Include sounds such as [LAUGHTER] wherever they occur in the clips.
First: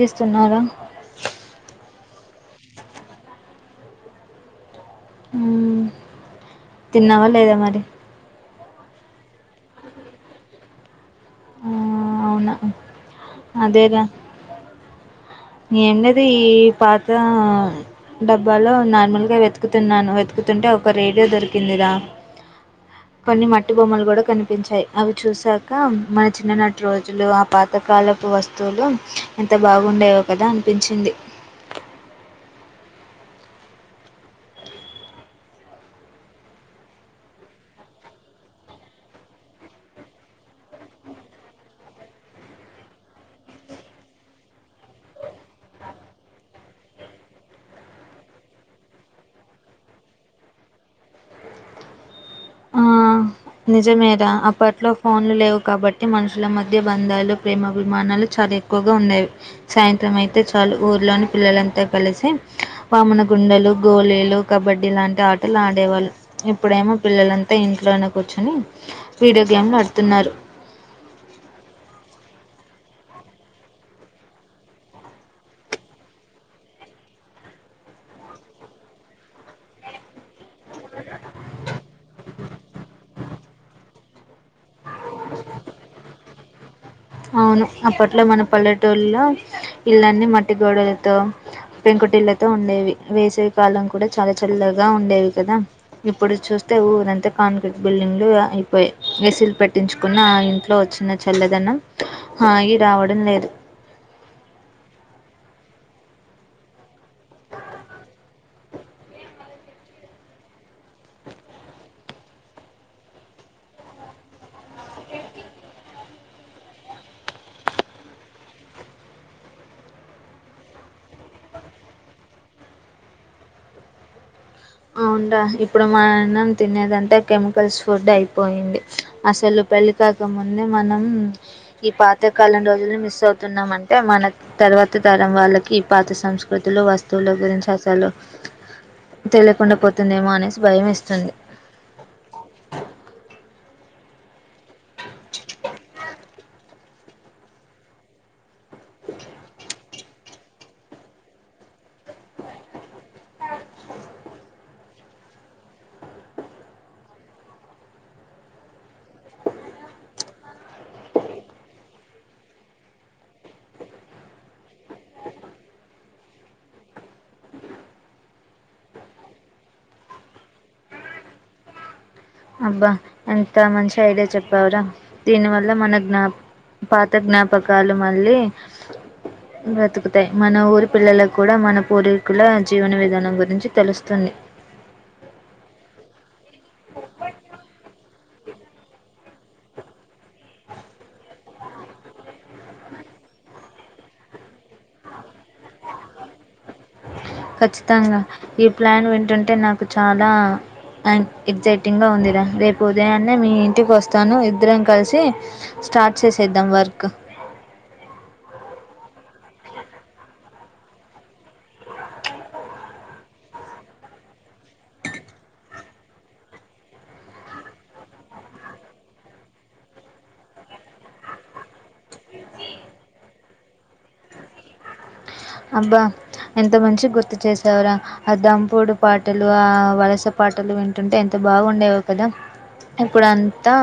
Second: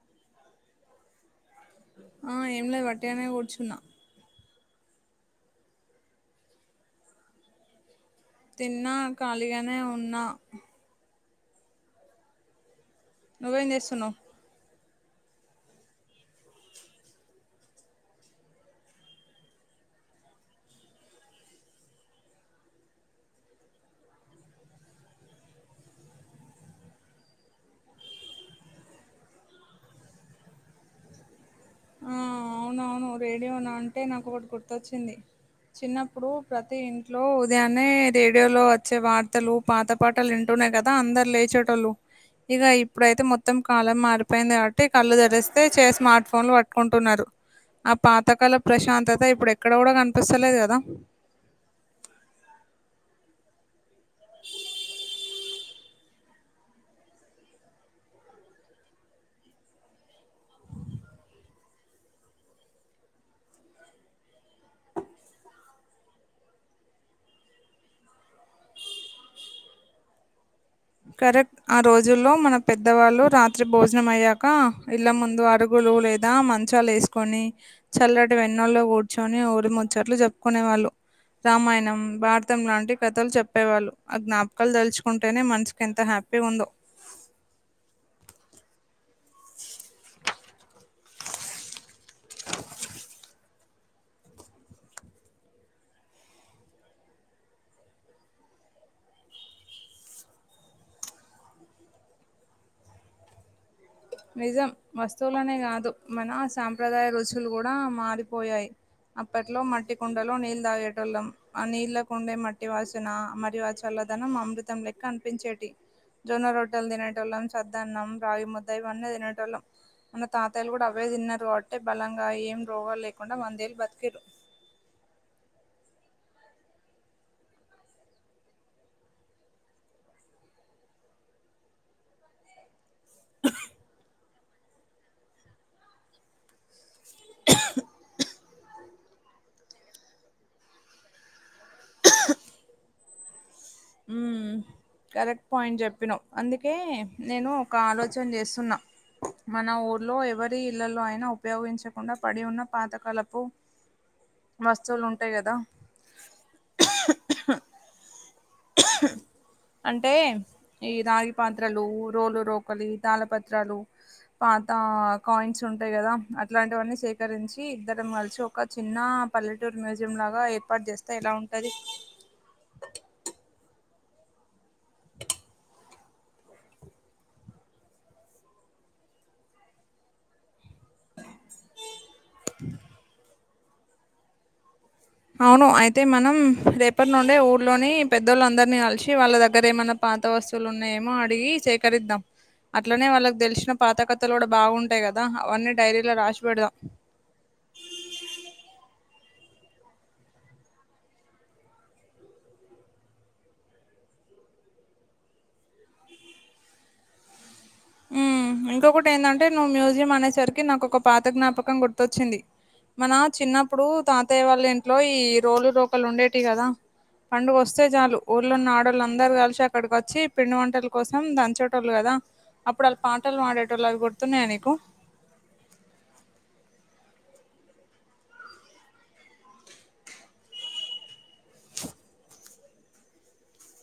దిస్తున్నార ఆ ఏం లేదు వట్టిగానే కూచున్నా హ్మ్ తిన్నావా లేదా మరి తిన్నా ఖాళీగానే ఉన్నా ఆ, అవునా నువ్వేం అదేరా చేస్తున్నావ్ ఏం లేదు ఈ పాతా డబ్బాలో నార్మల్గా వెతుకుతున్నాను వెతుకుతుంటే ఒక రేడియో దొరికిందిరా [INAUDIBLE] కొన్ని మట్టి బొమ్మలు కూడా కనిపించాయి అవి చూసాక మన చిన్ననాటి రోజులు ఆ పాత్ తకాలపు వస్తువులు ఎంత బాగుండేవో కదా అనిపించింది ఆ అవునవును రేడియోను అంటే నాకు ఒకటి గుర్తొచ్చింది చిన్నప్పుడు ప్రతి ఇంట్ ట్లో ఉదయాన్నే రేడియోలో వచ్చే వార్తలు పాత పాటలు వింటునే కదా అందరు లేచెటోళ్ళు ఇగ ఇప్పుడైతే మొత్తం కాలం మారిపోయింది కాబట్టి కళ్ళు తెరిస్తే చే స్మార్ట్ ఫోన్లు పట్ కొంటున్నారు ఆ పాతకాల ప్రశాంతత ఇప్పుడు ఎక్కడ కూడా కనిపిస్తలేదు కదా నిజమే రా అప్పట్లో ఫోన్లు లేవు కాబట్ ట్టి మనుషుల మధ్య బంధాలు ప్రేమభిమానాలు చాలా ఎక్కువగా ఉండేవి సాయంత్రం అయితే చాలు ఊర్లోని పిల్లలంతా కలిసి వామున గుండలు గోలీలు కబడ్డీ లాంటి ఆటలు ఆడేవాళ్ళు ఇప్పుడేమో పిల్లలంతా ఇంట్లోనే కూర్చొని వీడియో గేమ్లు ఆడుతున్నారు కరెక్ట్ ఆ రోజుల్లో మన పెద్దవాళ్ళు రాత్రి భోజనం అయ్యాక ఇళ్ళ ముందు అరుగులు లేద్ ద మంచాలేసుకోని చల్లటి వెన్నోళ్ల్లో కూర్చొని ఊరిముచ్చట్లు చెప్పుకునే వాళ్ళు రామాయణం భారతం లాంటి కథలు చెప్పేవాళ్ళు ఆ జ్ఞాపకాలు తలుచుకుంటేనే మనసు ఎంత హ్యాపీగుందో అవును అప్పట్లో మన పల్లెటూళ్లో ఇల్లన్ని మట్టిగోడలతో పెంకుటిళ్లతో ఉండేవి వేసవి కాలం కూడా చాలా చల్లగా ఉండేవి కదా ఇప్పుడు చూస్తే ఊరంతా కాంక్రీట్ బిల్డింగ్లు అయిపోయి ఎ సీ లు పెట్టించుకున్న ఆ ఇంట్లో వచ్చినచి చల్ల దనం హాయి రావడం లేదు నిజం వస్తువులనే కాదు మన సాంప్రదాయ రుచులు కూడా మారిపోయాయి అప్పట్లో మట్టి కుండలో నీళ్లు తాగేటోళ్ళం ఆ నీళ్ళ కుండే మట్టి వాసనా మరియు అచ్ చల్లదనం అమృతం లెక్క అనిపించేటి జొన్న రొట్టెలు తినేటోలం చద్దనం రావి ము ద్ద ఇవన్నీ తినేటోల్లం మన తాతయ్యలు కూడా అవే తిన్నారు కాబట్టే బలంగా ఏం రోగాలు లేకుండా వందేళ్లు బతికిరు అవున్డ్రా ఇప్పుడు మా అన్నం తినేదంటే కెమికల్స్ ఫుడ్ అయిపోయింది అసలు పెళ్ కాకముందే మనం ఈ పాతకాలం రోజులు మిస్ అవుతున్నామంటే మనకు తర్వాత తరం వాళ్ళకి ఈ పాత సంస్కృతులు వస్తువుల గురించి అసలు తెలియకుండా పోతుందేమో అనేసి భయం ఏస్తుంది హ్మ్మ్ కరెక్ట్ పాయింట్ చెప్పినవ్ అందుకే నేను ఒక ఆలోచన చేస్తున్నా మన ఊర్లో ఎవరి ఈ ఇళ్లలో అయిన ఉపయోగించకుండా పడి ఉన్న పాతకాలపు వస్తువులు ఉంటాయి కదా క్హ్ అంటే ఈ రాగి పాత్రలు రోలు రోకలి తాళ పత్రాలు పాతా కాయిన్స్ ఉంటాయి కదా అట్లాంటివన్నీ సేకరించి ఇద్దరం కలిసి ఒక చిన్నా పల్లెటూరు మ్యూజియం లాగా ఏర్పాటు చేస్తే ఎలా ఉంటది అబ్బా ఎంత మంచి ఐడియా చెప్పావ్రా దీని వల్ల మన జ్ఞా పాత జ్ఞాపకాలు మళ్ళీ బ్రతుకుతాయి మన ఊరి పిల్లలకు కూడా మన పూరి కుల జీవన విధానం గురించి తెలుస్తుంది అవును అయితే మనం రేపటి నుండే ఊర్లోని పెద్దవాళ్ళ అందరినీ కలిసి వాళ్ళ దగ్గర ఏమైనా పాత వస్తువులు ఉన్నాయేమో అడిగి సేకరిద్దాం అట్లనే వాళ్ళకి తెలిసిన పాతకథలు కూడా బాగుంటాయి కదా అవన్నీ డైరీలో రాసి పెడదాం ఖచ్చితంగా ఈ ప్లాన్ వింటుంటే నాకు చాలా అండ్ ఎక్సైటివ్గా ఉందిరా రేపు ఉదయాన్నే మీ ఇంటికి వస్తాను ఇద్దరం కలిసి స్టార్ట్ చేసేద్దాం వర్క్ ఉమ్ ఇంకొకటి ఏంటంటే నువ్వు మ్యూజియం అనేసరికి నాకొ ఒక పాత జ్ఞాపకం గుర్తొచ్చింది మన చిన్నప్పుడు తాతయ్య వాళ్ళ ఇంట్లో ఈ రోలురోకలి ఉండేటివి కదా పండుగ వస్తే చాలు ఊళ్ళో ఉన్న ఆడోళ్ళ అందరు కలిసి అక్కడికి వచ్చి పిండి వంటల కోసం దంచేటోళ్ళు కదా అప్పుడు వాళ్ళ పాటలు మాడేటోలు అవి గుర్తున్నాయా నీకు అబ్బా ఎంత మంచిగా గుర్తు చేసావురా ఆ దంపడు పాటలు ఆ వలస పాటలు వింటుంటే ఎంత బాగుండేవో కదా ఇప్పుడంతా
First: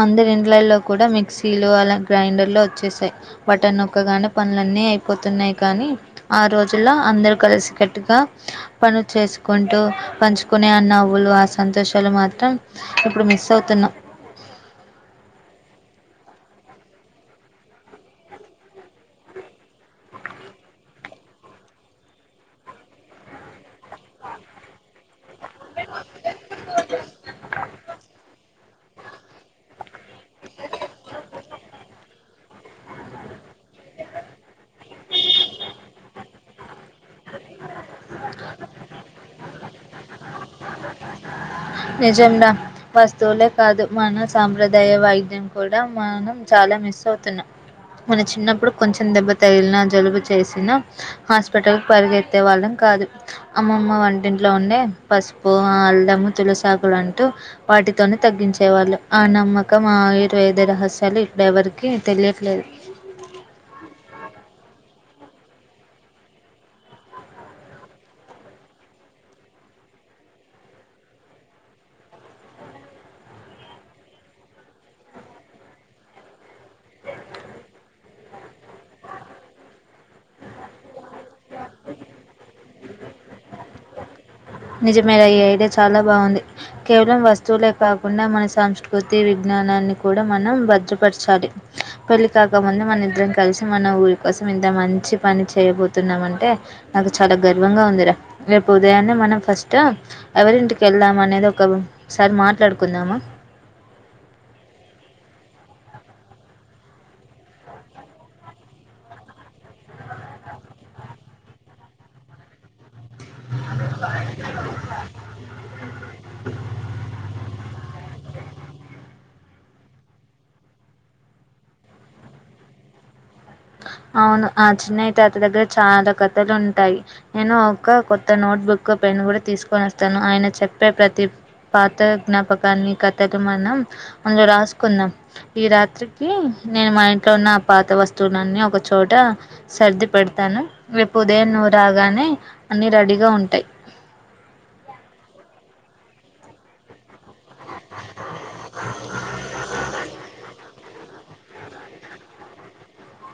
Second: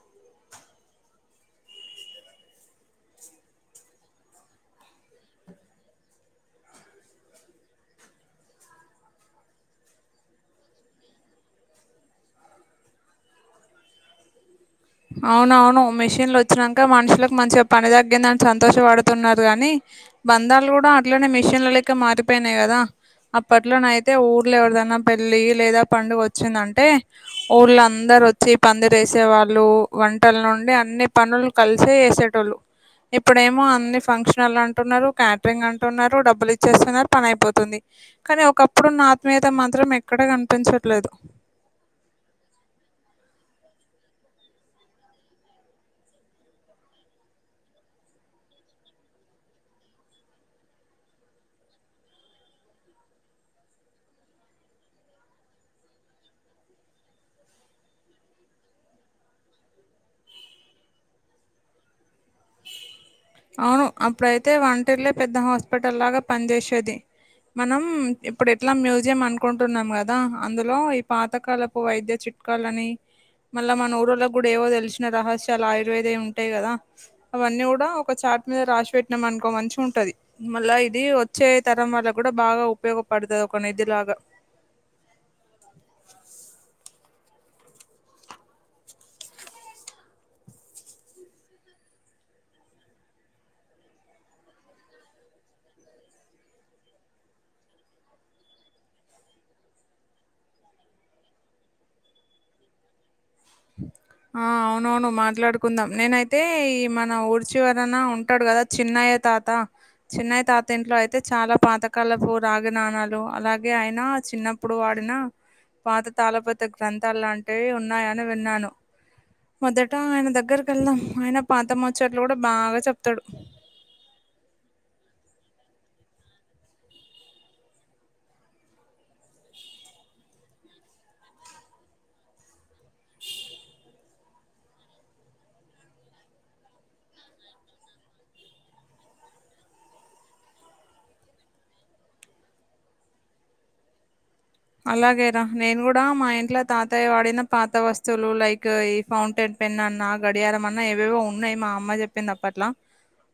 అంద ఇండ్లల్లో కూడా మిక్సీలు అలా గ్రైండర్లు వచ్చేసాయి బటన్ నొక్కగానే పనులన్నీ అయిపోతున్నాయి కానీ ఆ రోజుల్లో అందరు కలిసికట్టుగా పనులు చేసుకుంటూ పంచుకునే ఆ నవ్వులు ఆ సంతోషాలు మాత్రం ఇప్పుడు మిస్ అవుతున్నా అవునవును మిషిన్లు వచ్చినాక మనుషులకు మంచిగా పని తగ్గింద దానికి సంతోషపడుతున్నారు గాని బంధాలు కూడా అట్లనే మిషన్ల లెక్క మారిపోయినాయి కదా అప్పట్లోనైయితే ఊర్లో ఎవరిదైనా పెళ్ళ లేదా పండుగ వచ్చిందంటే ఊళ్ళ అందరు వచ్చి పందిరేసే వాళ్ళు లు వంటల నుండి అన్ని పనులు కలిసే చేసేటోళ్ళు ఇప్పుడేమో అన్ని ఫంక్షనల్ అంటున్నారు క్యాటరింగ్ అంటున్నారు డబ్బులు ఇచ్చేస్తున్నారు పని అయిపోతుంది కానీ ఒకప్పుడున్న ఆత్మీయత మాత్రం ఎక్కడ కనిపించట్లేదు నిజంగా వస్తువులే కాదు మన సాంప్రదాయ వైద్యం కూడా మనం చాలా మిస్ అవుతున్నాం మన చిన్నప్పుడు కొంచెం దెబ్బ తగిలినా జలుబు చేసిన హాస్పిటల్ పరిగెత్తే వాళ్ళం కాదు. అమ్మమ్మ వంటింట్లో ఉండే పసుపు, ఆ అల్లము, తులసాకులు అంటూ వాటితోనే తగ్గించేవాళ్ళు ఆ నమ్మకం మా ఆయుర్వేద రహస్యాలు ఇప్పుడెవరికీ తెలియట్లేదు అవ్ అప్పుడైతే వంటిల్లే పెద్ద హాస్పిటల్ లాగా పనిజేసేది మనం ఇప్పుడు ఎట్ల మ్యూజియం అనుకుంటున్నం గదా అందులో ఈ పాతకాలపు వైద్య చిట్ చిట్కాలని మళ్ళ మన ఊరోళ్ళకి గుడా ఏవో తెలిసిన రహస్యాలు ఆయుర్వేదయే ఉంటాయి గదా అవన్ని గుడా ఒక చార్ట్ మీద రాసి పెట్టినం అనుకో మంచిగుంటది. మళ్ళా ఇదీ వచ్చే తరం వాళ్ళకు గుడ బాగ ఉపయోగపడతది ఒక నిధిలాగ నిజమేరా ఈ ఐడియా చాలా బాగుంది కేవలం వస్తువులే కాకుండా మన సంస్కృతి విజ్ఞానాన్ని కూడ మనం భద్రపర్చాలి పెళ్ళి కాకముందు మన ఇద్దరం కలిసి మన ఊరి కోసం ఇంత మంచి పని చేయబోతున్నామంటే నాకు చాలా గర్వంగ ఉందిర రేపు ఉదయాన్నే మనం ఫస్టూ ఎవరింటికి వెళ్దామనేది ఒక సారి మాట్లాడుకుందామా? [INAUDIBLE] ఆ అవునవును మాట్లాడుకుందాం నేనైతే ఈ మన ఊరి చివరన ఉంటడు గదా చిన్నయ్య తాతా చిన్నయ్య తాత ఇంట్లో అయితే చాలా పాతకాలపు రాగి నాణాలు లు అలాగే ఆయన చిన్నప్పుడు వాడిన పాత తాళపత్ర గ్రంథాలాంటే ఉన్నాయని విన్నాను మొదట ఆయన దగ్గరకు వెళ్దాం ఆయన పాత ముచ్చట్లు కూడా బాగా చెప్తాడు అవును ఆ చిన్నయ్య తాత దగ్గర చాలా కథలు ఉంటాయి నేను ఒక కొత్త నోట్బుక్ పెన్ కూడా తీసుకొని వస్తాను ఆయన చెప్పే ప్రతి పాత జ్ఞాపకాన్ని కథక మనం అందులో రాసుకుందాం ఈ రాత్రికి నేను మా ఇంట్లో ఉన్న ఆ పాత వస్తు వస్తువులన్నీ ఒక చోట సర్ది పెడతాను రేపు ఉదయం నువ్వు రాగానే అన్ని రెడీగా ఉంటాయి అలాగేరా నేను కూడా మా ఇంట్లో తాతయ్య వాడ్ పాత వస్తువులు లైక్ ఈ ఫౌంటైన్ పెన్ అన్నా గడియారం అన్నా ఏవేవో ఉన్ ఉన్నాయి మా అమ్మ చెప్పింది అప్పట్లా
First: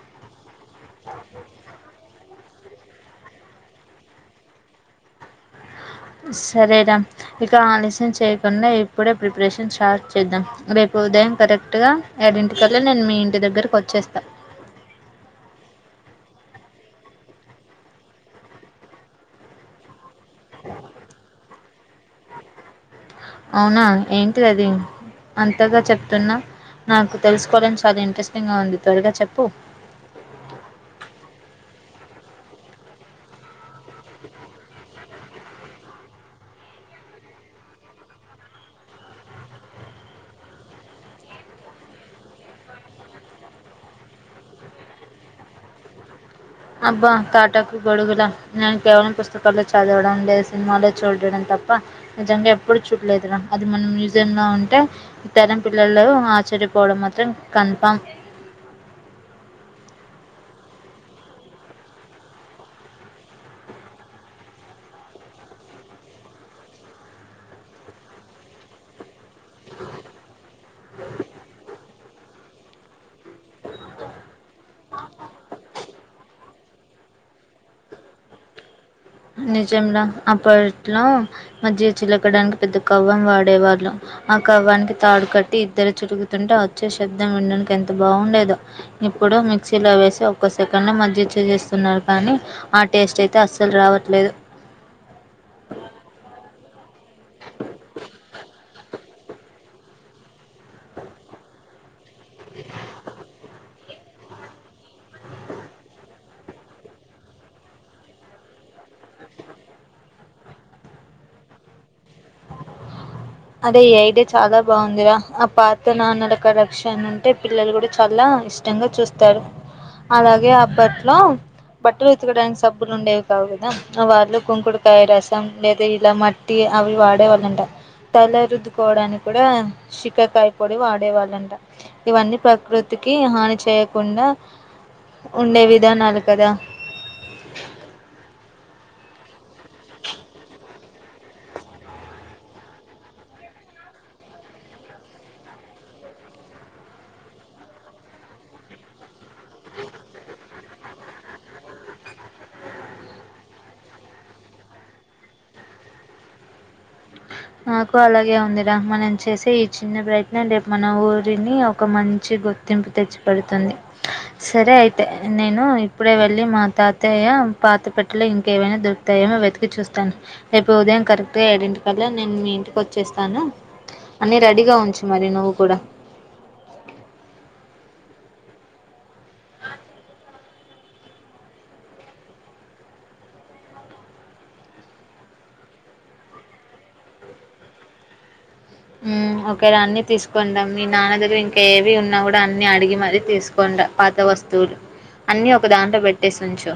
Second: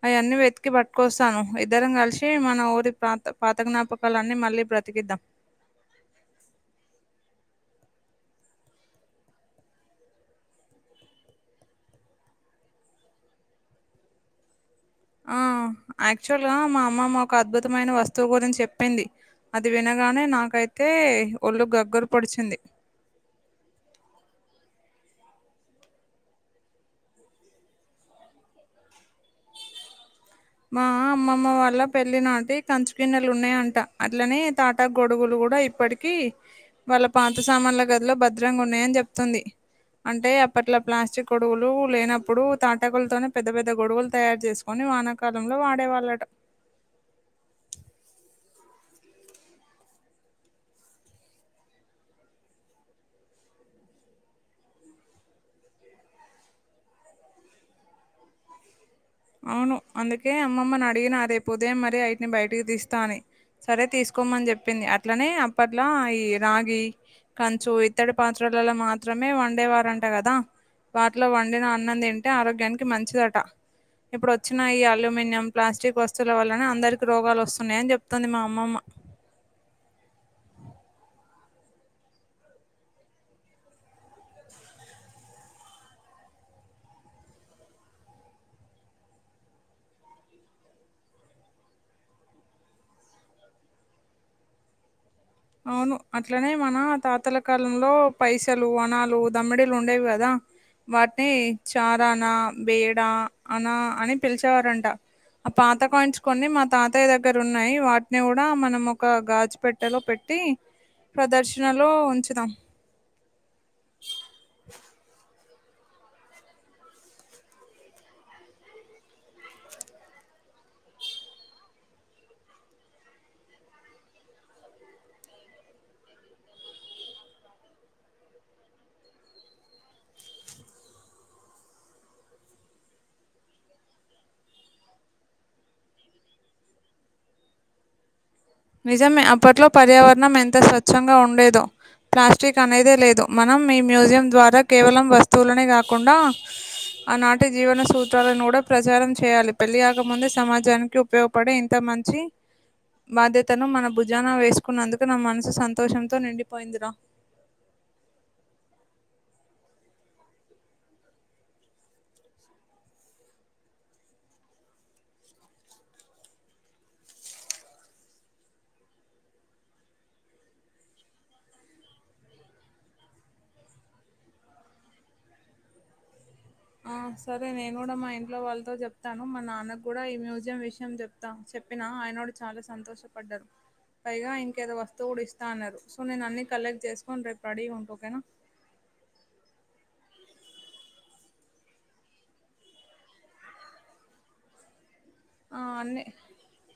అయ్యన్నీ వెతికి పట్టుకొస్తాను ఇద్దరం కలిసి మన ఊరి ప్రత పాత జ్ఞాపక కాల్లాన్నీ మళ్ళీ బ్రకిద్దాం సరే రా ఇక ఆలస్యం చేయకుండా ఇప్పుడే ప్రిపరేషన్ స్టార్ట్ చేద్దాం రేపు ఉదయం కరెక్ట్ గా ఎడింటికి కల్లా నేను మీ ఇంటి దగ్గరకి వచ్చేస్తా ఆ యాక్చువల్ గా మా అమ్మమ్మ ఒక అద్భుతమైన వస్తువు గురించి చెప్పింది అది వినగానే నాకైతే ఒళ్ళు గగ్గరు పొడిచింది అవునా ఏంటిది అది అంతగా చెప్తున్నా నాకు తెలుసుకోవడానికి చాలా ఇంట్రెస్టింగ్గా ఉంది త్వరగా చెప్పు మా అమ్మమ్మ వాళ్ళ పెళ్లినాటి కంచు గిన్నెలు ఉన్నాయంట అట్లనే తాటాకు గొడుగులు కూడా ఇప్పటి కి వాళ్ళ పాత సామాన్ల గదిలో భద్రంగా ఉన్నాయని చెప్తుంది అంటే అప్పట్లో ప్లాస్టిక్ గొడుగులు లేనప్పుడు తాటకులతోనే పెద్ద పెద్ద గొడుగులు తయారు చేసుకొని వాన కాలంలో వాడేవాళ్ళట అబ్బా తాటకు గొడుగుల నేను కేవలం పుస్తకాల్లో చదవడం లేదు సినిమాలో చూడడం తప్ప నిజంగా ఎప్పుడు చూడలేదురా అది మొన్న మ్యూజియంలో ఉంటే ఈ తరం పిల్లలు ఆశ్చర్యపోవడం మాత్రం కన్ఫామ్ అవును అందుకే అమ్మమ్మని అడిగిన రేపు ఉదయం మరి అయటిని బయటికి తీస్తా అని సరే తీసుకోమని చెప్పింది. అట్లనే అప్పట్లో ఈ రాగి కంచు ఇత్తడి పాత్రలలో మాత్రమే వండేవారంట కదా వాటిలో వండిన అన్నము తింటే ఆరోగ్యానికి మంచిదట ఇప్పుడు వచ్చిన ఈ అల్యూమినియం ప్లాస్టిక్ వస్తువుల వల్లనే అందరికి రోగాలు వస్తున్నాయని చెప్తుంది మా అమ్మమ్మ నిజంరా అప్పట్లో మధ్య చిలకడానికి పెద్ద కవ్వం వాడే వాళ్ళు ఆ కవ్వానికి తాడు కట్టి ఇద్దరు చురుకుతుంటే ఆ వచ్చే శబ్దం విండడానికి ఎంత బాగుండేదొ ఇప్పుడు మిక్సీలో వేసి ఒక్క సెకండ్ మజ్జిగ చేస్తున్నారు కానీ ఆ టేస్ట్ అయితే అస్సలు రావట్లేదు అవును అట్లనే మన తాతల కాలంలో పైసలు ఆనాలు దమ్మిడీలు ఉండేవి కదా వాటిని చారానా బేడా అనా అని పిలిచేవారంట పాత కాయిన్స్ కొన్ని మా తాతయ్య దగ్గర ఉన్నాయి. వాటిని కూడా మనం ఒక గాజు పెట్టలో పెట్టి ట్టి ప్రదర్శనలో ఉంచుదాం అదే ఈ ఐడియా చాలా బాగుందిరా ఆ పాత నాన్నల కరక్షన్ ఉంటే పిల్లలు కూడా చాలా ఇష్ట ఇష్టంగా చూస్తారు. అలాగే అప్పట్లో బట్టలు ఉతుకడానికి సబ్బులు ఉండేవి కావు కదా వాళ్ళు కుంకుడుకాయ రసం లేదా ఇలా మట్టి ట్టి అవి వాడే వాళ్ళంట తల రుద్దుకోవడానికి కూడా షిక్కకాయ పొడి వాడే వాళ్ళంట ఇవన్నీ ప్రకృతికి హాని చేయకుండా ఉండే విధానాలు కదా నిజమే అప్పట్లో పర్యావరణం ఎంత స్వచ్ఛంగా ఉండేదో ప్లాస్టిక్ అనేదే లేదు మనం ఈ మ్యూజియం ద్వారా కేవలం వస్తువులనే కాకుండా ఆనాటి జీవన సూత్రాలను కూడా ప్రచారం చేయాలి పెళ్లియాకముందే సమాజానికి ఉ ఉపయోగపడే ఇంత మంచి బాధ్యత తను మన భుజాన వేసుకున్నందుకు నా మనసు సంతోషంతో నిండిపోయిందిరా నాకు అలాగే ఉందిరా మనం చేసే ఈ చిన్న ప్రయత్నం రేపు మన ఊరిని ఒక మంచి గుర్ గుర్తింపు తెచ్చిపేడుతుంది సరే అయితే నేను ఇప్పుడే వెళ్ళి మా తాతయ్య పాత పెట్టలో ఇంకేమైనా దొరు తయో ఏమో వెతికి చూస్తాను రేపు ఉదయం కరెక్ట్ గా ఎడింటి కాళ్ళ నేను మీ ఇంటికి వచ్చేస్తాను అన్ని రెడీగా ఉంచు మరి నువ్వు కూడా ఆ సరే నేను కూడా మా ఇంట్లో వాళ్ళతో చెప్తాను. మా నాన్న కూడా ఈ మ్యూజియం విషయం చెప్త చెప్పినా ఆయనోడు చాలా సంతోషపడ్డారు పైగా ఇంకేదో వస్తువు కూడా ఇస్తా అన్నారు. సో నేను అన్ని కలెక్ట్ చేసుకొని రేపు రెడీ ఉంట ఓకేనా హ్ ఓకే ర అన్ని తీసుకొని రా మీ నాన్న దగ్గర ఇంకా ఏమీ ఉన్నా కూడా అన్ని అడిగి మరీ తీసుకో కుండ పాత వస్తువులు అన్నీ ఆ! ఒక దాంట్లో అన్నీ పెట్టేసి ఉంచు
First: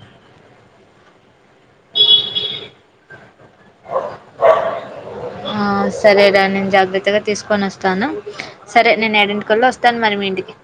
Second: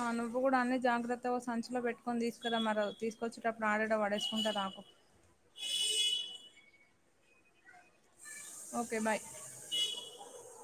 ఆ నువ్వు కూడా అన్ని జాగ్రత్తగా సంచులో పెట్టుకొని తీసుకురా మరీ తీస్ వచ్చేటప్పు ఆడ ఇడ పడేసు కుంట రాకు ఆ సరేరా నేను జాగ్రత్తగా తీసుకొని వస్తాను సరే ఓకే. నేను బాయ్. ఏడెంటి కల్ల వస్తా స్తను మరి మీ ఇంటికి